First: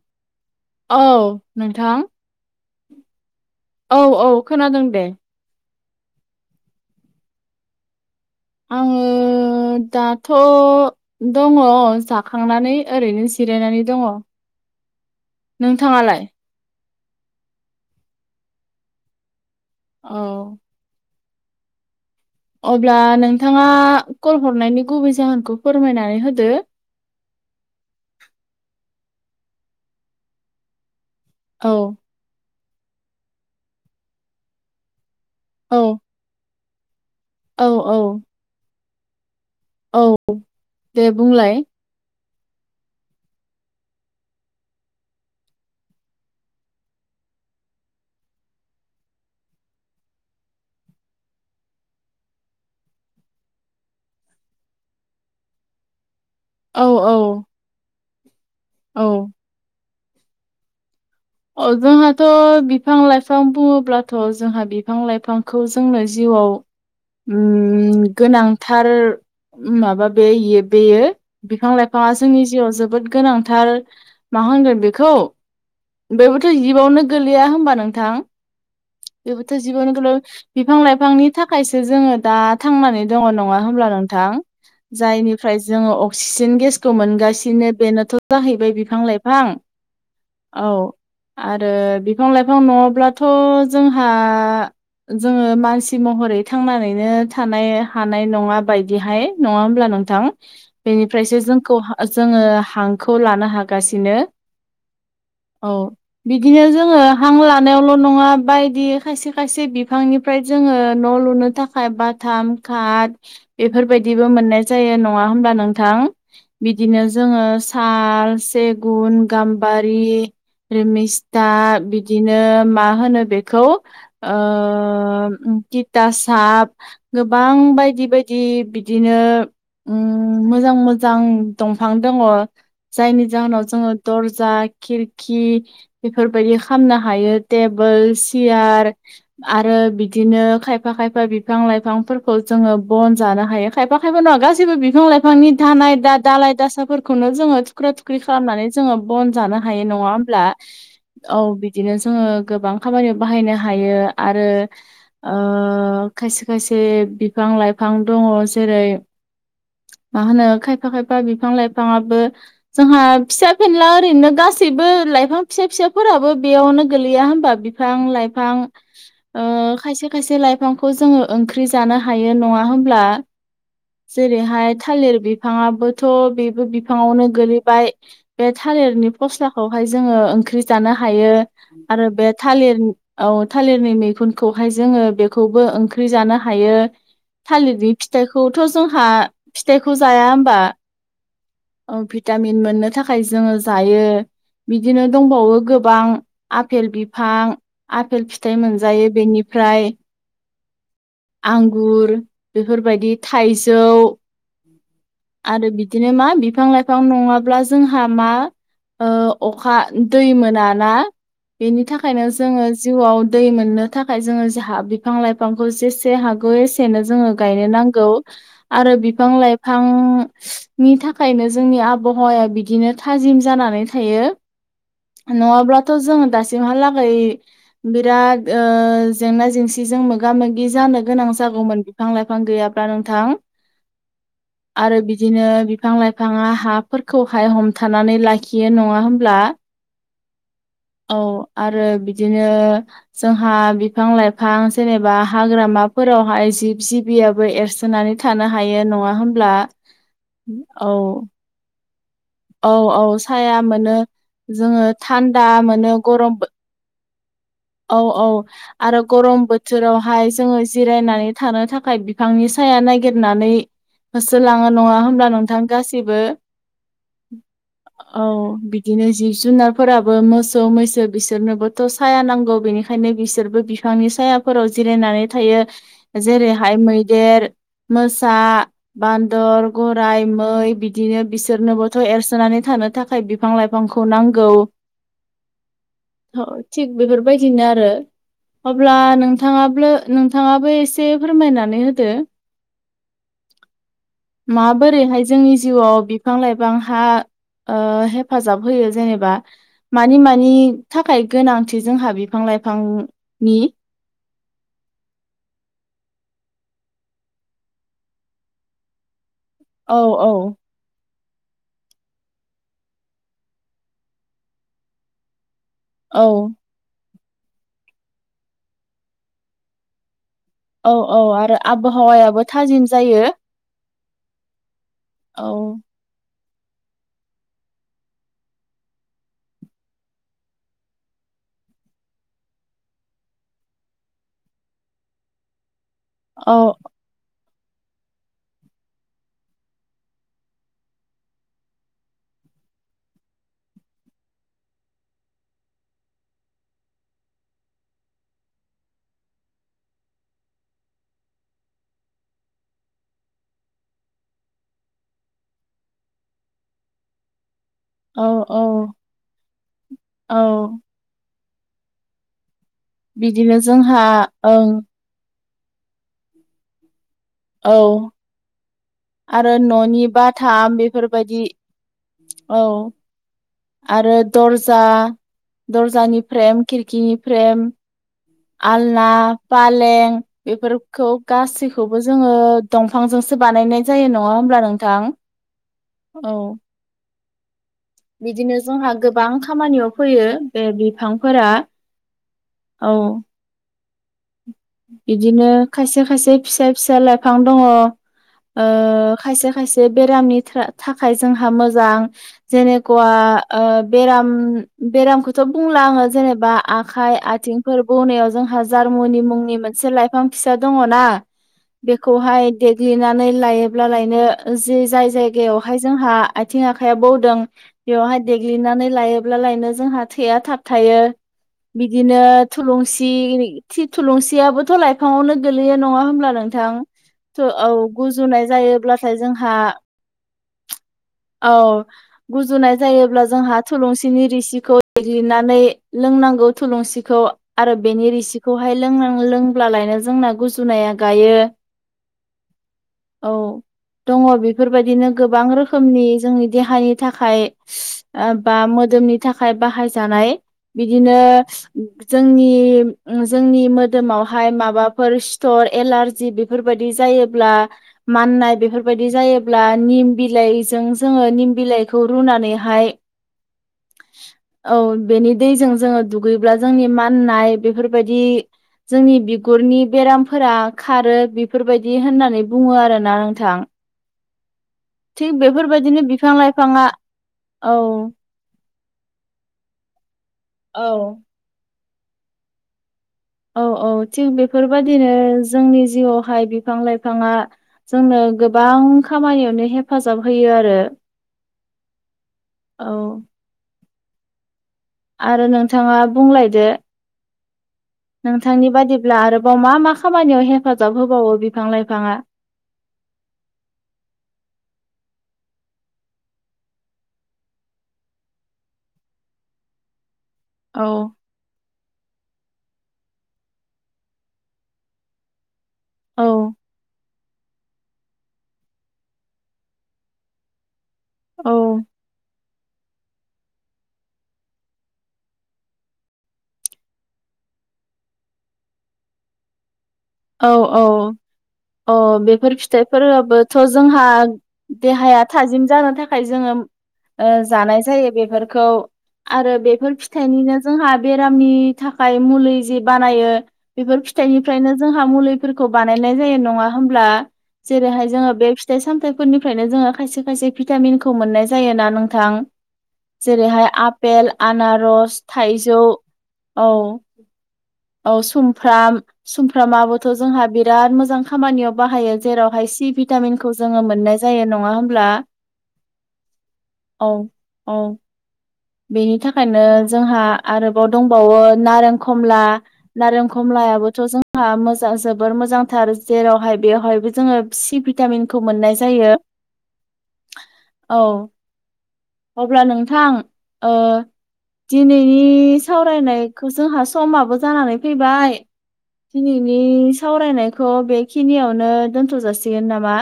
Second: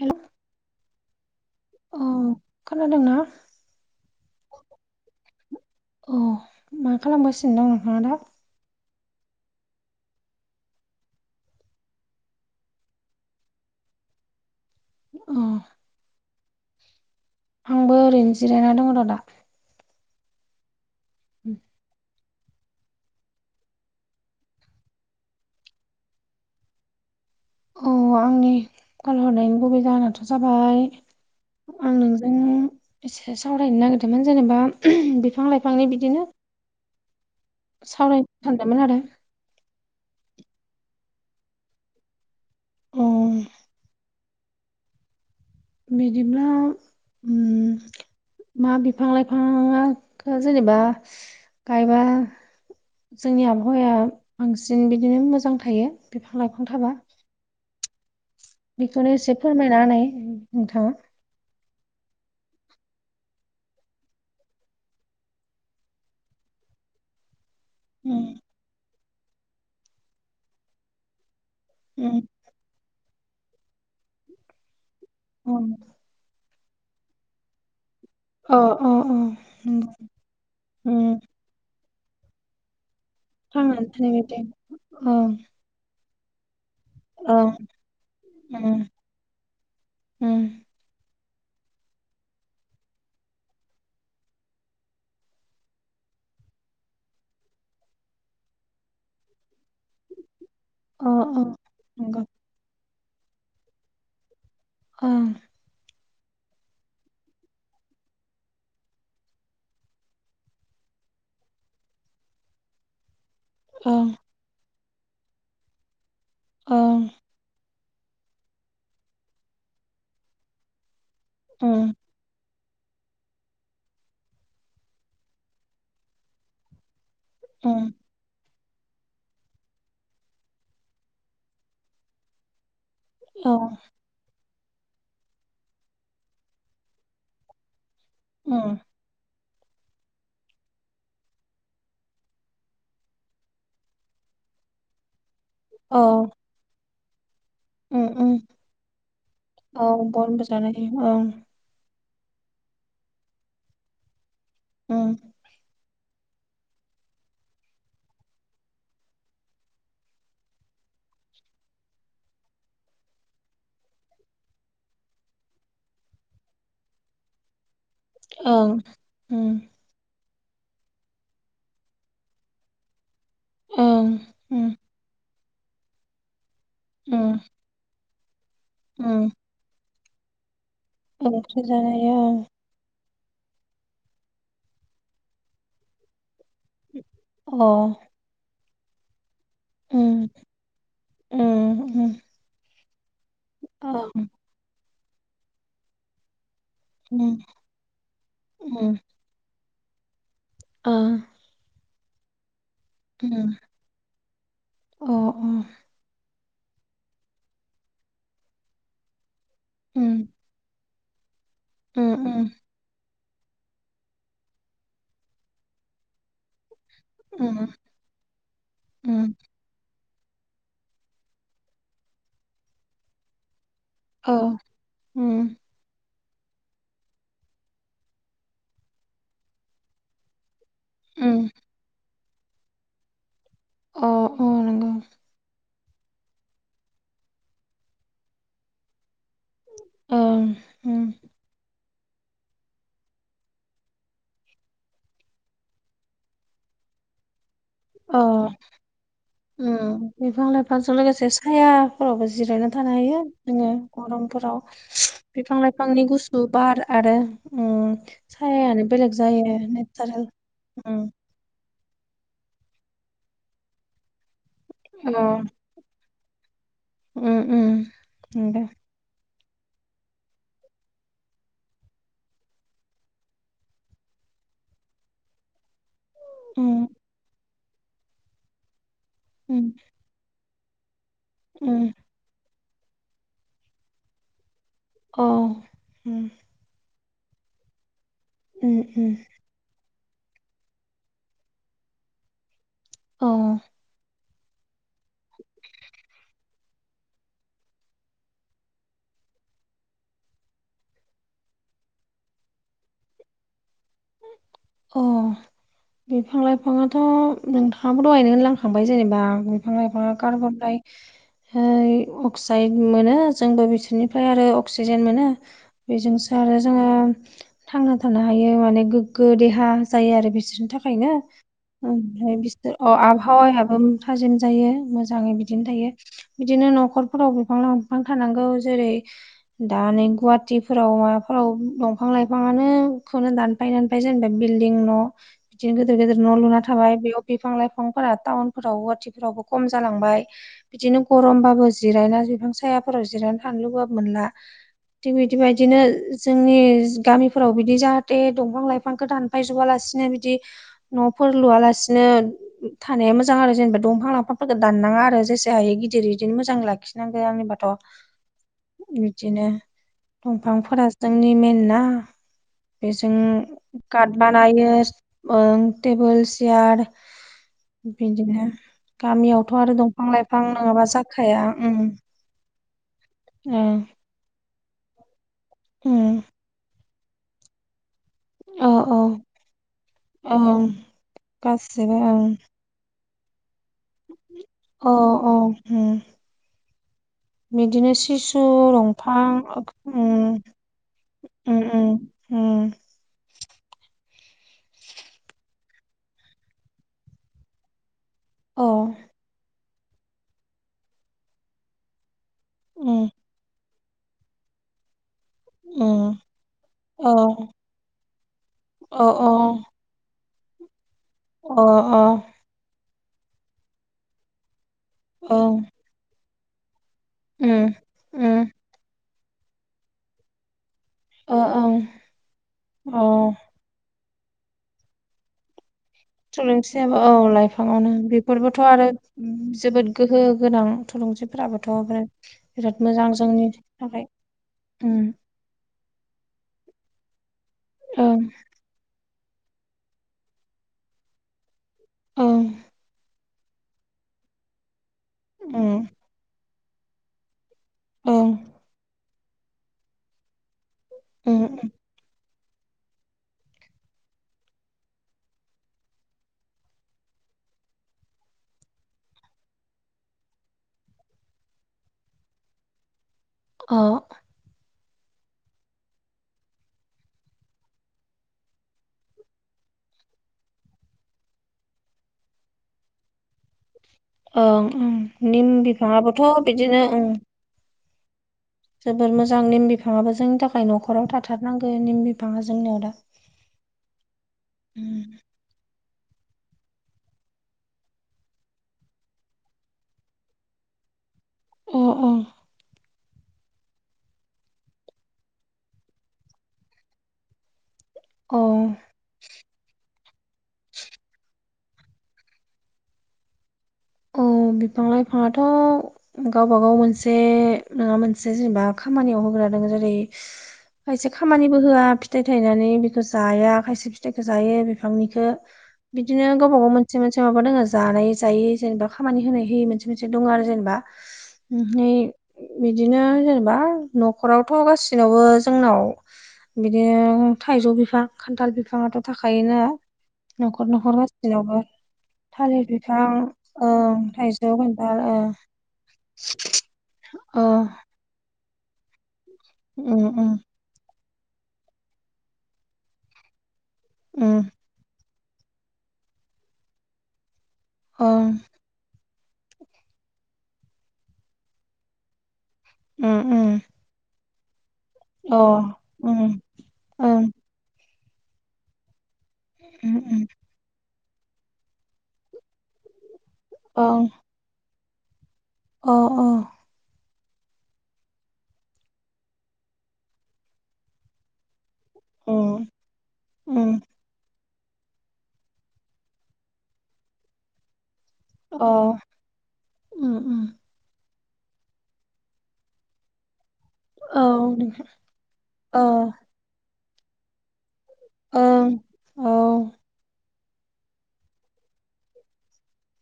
Hello औ नोंथां खोनादोंना औ औ खोनादों दे औ मा खालामगासिनो दं नोंथाङा दा आङो दाथ' दङ जाखांनानै ओरैनो जिरायनानै दङ अ नोंथाङा लाय आंबो ओरैनो जिरायना दङ र' दा औ। उम अब्ला नोंथाङा कल हरनायनि गुबै जाहोनखौ फोरमायनानै होदो औ आंनि कल हरनायनि गुबै जाहोनाथ' जाबाय औ आं नों नों एसे सावरायनो नागिरदोंमोन जेनेबा बिफां औ लाइफांनि बिदिनो औ औ सावरायनो सानदोंमोन आरो औ दे बुंलाय अह बिदिब्ला उम मा बिफां लाइफांआ जेनेबा गायबा जोंनि आबहावाया बांसिन बिदिनो मोजां थायो बिफां लाइफां औ थाबा औ औ बेखौनो एसे फोरमायना होनाय नोंथाङा अ जोंहाथ' बिफां लाइफां बुङोब्लाथ' जोंहा बिफां लाइफांखौ जोंनो जिउआव उम गोनांथार माबा बे बेयो बिफां लाइफाङा उम जोंनि जिउआव जोबोद गोनांथार मा होनगोन बेखौ औ बेबोथ' जिबआवनो गोलैया होमबा नोंथां अ अ बेबोथ' नंगौ जिबावनो गोलैयो उम बिफां-लाइफांनि थाखायसो जोङो दा थांनानै दङ नङा थांनानै होमब्ला थानाय नोंथां बायदि ओं जायनिफ्राय जोङो अक्सिजेन गेसखौ ओं मोनगासिनो बेनोथ' जाहैबाय उम बिफां-लाइफां उम औ आरो बिफां लाइफां न'ङाब्लाथ' जोंहा जोङो मानसि महरै थांनानैनो थानाय हानाय नङा बायदिहाय नङा होमब्ला नोंथां अ बेनिफ्रायसो अ जोंखौ नंगौ जोङो हांखौ लानो हागासिनो। ओं औ बिदिनो जोङो हां लानायावल' नङा बायदि खायसे खायसे बिफांनिफ्राय जोङो न' लुनो थाखाय बाथाम खाद बेफोर ओं बायदिबो मोननाय जायो नङा होमब्ला नोंथां ओं बिदिनो जोङो साल सेगुन गाम्बारि रिमिस्ता उम बिद दिनो मा होनो बेखौ ओ तितासाप गोबां उम बायदि-बायदि बि बिदिनो उम मोजां-मोजां दंफां दङ। जायनि औ जाहोनाव जोङो दर्जा खिरखि बेफोर बायदि खामनो हायो टेबोल उम सियार आरो बिदिनो खायफा-खायफा बिफां लाइफांफोरखौ जोङो बन जानो हायो। खायफा-खायफा नंङा गासैबो बिफां लाय बिफांनि दानाय औ दा दालाय दासाफोरखौनो जोङो थुख्रा उम थुख्रि उम खालामनानै जोङो बन जानो हायो। हायो औ नङा होमब्ला बनबो जानो हायो ओं औ बिदिनो जोङो गोबां खामानियाव बाहायनो हायो आरो उम ओ खायसे खायसे बिफां लाइफां दङ जेरै मा होनो खायफा खायफा बिफां-लाइफाङाबो जोंहा फिसा फिनला ओरैनो गास गासैबो लाइफां फिसा फिसाफोराबो बेयावनो गोलैया होमबा बिफां-लाइफां ओं उम ओ खायसे खायसे लाइफांखौ जोङो ओंख्रि जानो हायो नङा होमब्ला ओं जेरैहाय उम थालिर बिफाङाबोथ' बेबो बिफांङावनो उम गोलैबाय बे थालिरनि उम [unintelligible] खौहाय जोङो ओंख्रि जानो हायो ओंख्रि जानो आरो हायो बे थालिरन औ थालिरनि मैगुनखौहाय जोङो बेखौबो ओंख्रि जानो हायो थालिरनि ओं फि थाइखौथ' जोंहा फिथाइखौ अ जाया उम होमबा उम ओ उम भि टामिन मोननो थाखाय जोङो जायो ओं बिदिनो दंबावो गोबां आफेल उम बिफां आफेल फिथाइ मोनजायो बेनिफ्राय ओ। आंगुर बेफोरबायदि थाइजौ आरो बिद दिनो मा बिफां लाइफां नङाब्ला जोंहा मा ओ अखा दै मोना ना बेनि थाखायनो जोङो जिउआव दै मोननो थाखाय जोङो जोहा बिफां लाइफांखौ जेसे हागौ एस एनो जोङो गायनो नांगौ। आरो बिफां लाइफां नि थाखायनो जोंनि आबहावाया बिदिनो थाजिम जानानै थायो नङाब्ला थ' जोङो दासिमहालागै बिराद ओ जेंना जेंसि जों मोगा मोगि जानो गोनां जागौमोन बिफां लाइफां गैयाब्ला नोंथां। आरो नंगौ, बिदिनो बिफां लाइफाङा हाफोरखौहाय हमथानानै ला खियो नङा होमब्ला। ओं। दिनो जोंहा बिफां लाइफां जेनेबा हाग्रामाफोरावहाय जिब जिबियाबो एरसो नानै अ, थानो हायो नङा होमब्ला औ। हाया। फोरावबो जिरायना औ थानो औ हायो साया जोङो मोनो गरमफोराव जोङो थान्दा बिफां मोनो लाइफांनि गरम गुसु बार आरो उम औ औ सायायानो आरो बेलेग गरम जायो बोथोरावहाय नेचारेल जोङो उम। जिरायनानै थानो थाखाय बिफांनि साया नागिरनानै होसोलाङो नङा अ, होमब्ला नोंथां। गासिबो उम, उम, औ नंगौ, बिद दिनो जिब जुनारफोराबो मोसौ मैसो बिसोरनोबोथ' साया नां गौ बेनिखायनो बिसोरबो बिफांनि सायाफोराव जिरायनानै थायो जेरैहाय उम, मै देर मोसा बान्दर उम, गराय मै बिदिनो उम, बिसोरनोबोथ' एरसोनानै थानो थाखाय बिफां लाइफांखौ नांगौ। औ उम। अ थिग बेफोरबायदिनो आरो उम, अब्ला उम, नों नोंथाङाब्लो नोंथाङाबो एसे फोरमायनानै होदो। औ। माबोरैहाय जोंनि जिउआव बिफां लाइफ गोबां हा ओ हेफाजाब होयो जेनेबा। मानि मानि थाखाय गोनांथि जोंहा बिफां लाइफां नि। अ' बिफां लाइफाङाथ' नोंथाङाबो दहायनो होनलांखांबाय जेनेबा बिफां औ लाइफाङा औ कार्बन डाइ होय अक्साइड मोनो जोंबो बिसोरनिफ्राय आरो अक्सिजेन मोनो। बेजोंसो आरो औ जोङो थांना थानो हायो माने गोग्गो देहा जायो आरो बिसोर थाखायनो औ आरो ओमफ्राय आबहावायाबो बिसोर थाजिम अ' जायो आबहावायाबो थाजिम जायो मोजाङै औ बिदिनो थायो। बिदिनो न'खरफोराव बिफां लाइफां थानांगौ जेरै दा नै गुवाहटिफोराव माबाफोराव दंफां लाइफांङानो खौनो दानफाय-दानफाय जेनबाय बिल्दिं न' बिदिनो गोदोर-गोदोर न' औ लुना थाबाय बेयाव बिफां लाइफांफोरा टाउनफोराव गुवाहटिफोरावबो खम जालांबाय। बिदिनो गरमबाबो जिरायना बिफां सायाफोराव जिरायना थानो लुगैबाबो मोनला। थिग बिदिबायदिनो जोंनि गामिफोराव बिदि जाहाथे दंफां लाइफां दानफायजोबालासिनो बिदि न'फोर लुयालासिनो थानाया मोजां आरो जेनेबा दंफां लाांफांफोरखौ दाननाङा आरो जेसे हायो गिदिर इदिनो मोजां लाखिनांगो आंनिबाथ' औ बिदिनो औ दंफांफोरा जोंनि मइेन ना बेजों बिदिनो जोंहा कार्ट बानायो ओं टेबोल चेयार औ बिदिनो गामियावथ' आरो न'नि दंफां लाइफां बाथाम नङाबा बेफोरबायदि जाखाया औ उम आरो दर्जा दर्जानि उम फ्रेम खिरखिनि फ्रेम। औ औ आलना पालें ओं बेफोरखौ गासिबो गासैखौबो ओं जोङो दंफांजोंसो बानायनाय जायो नङा होमब्ला औ नोंथां औ उम औ। बिदिनो सि खिसु बिदिनो जोंहा दंफां गोबां खामानियाव फैयो बे बिफांफोरा औ बिदिनो खायसे खायसे फिसा फिसा लाइफां दङ अ खायसेाय माखायसे बेरामनि थाखाय जोंहा मोजां जेनेखा उम बेराम बेरामखौथ' बुंला आङो उम जेनेबा अ आखाइ आथिंफोर बौनायाव जोंहा अ अ जार्मुनि मुंनि ससे लाइफां फिसा दङ ना अ अ बेखौहाय देग्लिनानै लायोब्ला लायनो जि जाय ओं जायगायावहाय जोंहा आथिं आखाइआ बौदों उम बेवहाय उम देग्लिनानै लायोब्लालायनो जोंहा थैया थाब थायो अ ओं बिदिनो थुलुंसि अ थि थुलुंसियाबोथ' लाइफाङावनो गोलैयो नङा होनब्ला नोंथां थुलुंसियाबो औ औ लाइफाङावनो गुजुनाय बेफोरबोथ' आरो जायोब्लाथाय उम, जोंहा जोबोद गोहो गोनां औ थुलुंसिफोराबोथ' ओमफ्राय गुजुनाय बिराद मोजां जायोब्ला जोंनि जोंहा थाखाय थुलुंसिनि रिसिखौ उम लिरनानै लोंनांगौ थुलुंसिखौ आरो बेनि ओं रिसिखौहाय लोंनांगौ लोंब्लालायनो जोंना गुजुनाया गायो औ औ दङ बेफोरबायदिनो गोबां उम रोखोमनि जोंनि देहानि थाखाय ओं बा मोदोमनि थाखाय बाहायजानाय बिदिनो उम जों [unintelligible] जोंनि जों मोदोमावहाय माबाफोर सि्थर एलारजि बेफोरबायदि जायोब्ला माननाय बेफोरबायदि जायोब्ला निम बिलाइजों जोङो निम बिलाइखौ रुनानैहाय [unintelligible] अ औ बेनि दैजों जोङो दुगैब्ला जोंनि माननाय बेफोरबायदि जोंनि बिगुरनि बेरामफोरा खारो बेफोरबायदि होननानै बुङो आरोना नोंथां ओं उम थिग बेफोरबायदिनो बिफां लाइफाङा औ जोबोर मोजां निम बिफाङाबो जोंनि थाखाय औ न'खराव थाथारनांगौ निम बिफाङा जोंनियाव दा औ औ थिग उम, बेफोरबादिनो जोंनि जिउआवहाय बिफां लाइफाङा जोंनो गोबां खामानियावनो हेफाजाब होयो आरो अ अ औ आरो नोंथाङा बुंलायदो अ नोंथांनि बादिब्ला आरोबाव मा मा खामानियाव हेफाजाब होबावो बिफां लाइफाङा औ बिफां लाइफाङाथ' गावबा गाव मोनसे नङा मोनसे जेनेबा खामानियाव होग्रा दङ जेरै औ खायसे खामानिबो होआ फिथाइ थायनानै बेखौ जाया खायसे फिथाइखौ जायो बिफांनिखौ बिदिनो औ गावबा गाव मोनसे मोनसे माबा दङ जानाय जायै जेनेबा खामानि होनाय होयै मोनसे मोनसे दङ आरो जेनेबा औ [unintelligible] बिदिनो जेनेबा न'खरावथ' गाैनावबो जोंनाव बिदिनो थाइजौ बिफां खान्थाल बिफाङाथ' थाखोना औ औ औ बेफोर थालिर बिफां फिथाइफोराबो थ' ओं जोंहा थाइजौ खान्थाल देहाया ओं थाजिम जानो थाखाय जोङो ओ जानाय जायो बेफोरखौ आरो बेफोर फिथाइनिनो जोंहा बेरामनि थाखाय मुलि जि बानायो बेफोर फिथाइनिफ्रायनो खा मुलिफोरखौ बानायनाय जायो नंङा होमब्ला जेरैहाय जोंङो बे फि फिथाइ सामथाइफोरनिफ्रायनो जोङो खायसे खायसे भिटामिनखौ मोननाय जायोना नोंथां जेरैहाय आपेल आनारस थाइजौ औ औ सुमफ्राम फ्रामाबोथ' जोंहा बिराद मोजां खामानियाव बाहायो जेरावहाय सि भिटामिनखौ जोङो मोननाय जायो नङा होमब्ला अ अ औ औ बेनि थाखायनो जोंहा आरोबाव दंबावो नारें खमला नारें खमलायाबोथ' जों हा मोजां जोबोर मोजांथार जेरावहाय बेवहायबो जोङो सि भिटामिन खौ मोननाय जायो। औ अब्ला नोंथां ओ दिनैनि सावरायनायखौ जोंहा समाबो जानानै फैबाय औ दिनैनि सावरायनायखौ बेखिनियावनो दोनथ' जाासिगोन नामा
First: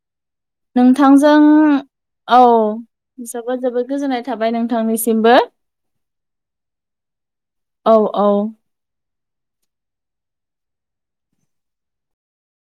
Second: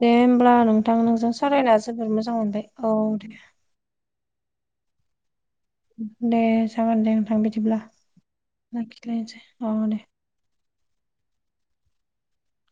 दे होमब्ला नोंथां नोंजों नोंथांजों सावरायना जोबोर मोजां औ मोनबाय दे जोबोद जोबोद गोजोननाय थाबाय नोंथांनिसिमबो दे जागोन दे नोंथां बिदिब्ला औ औ लाखिलायनोसै औ दे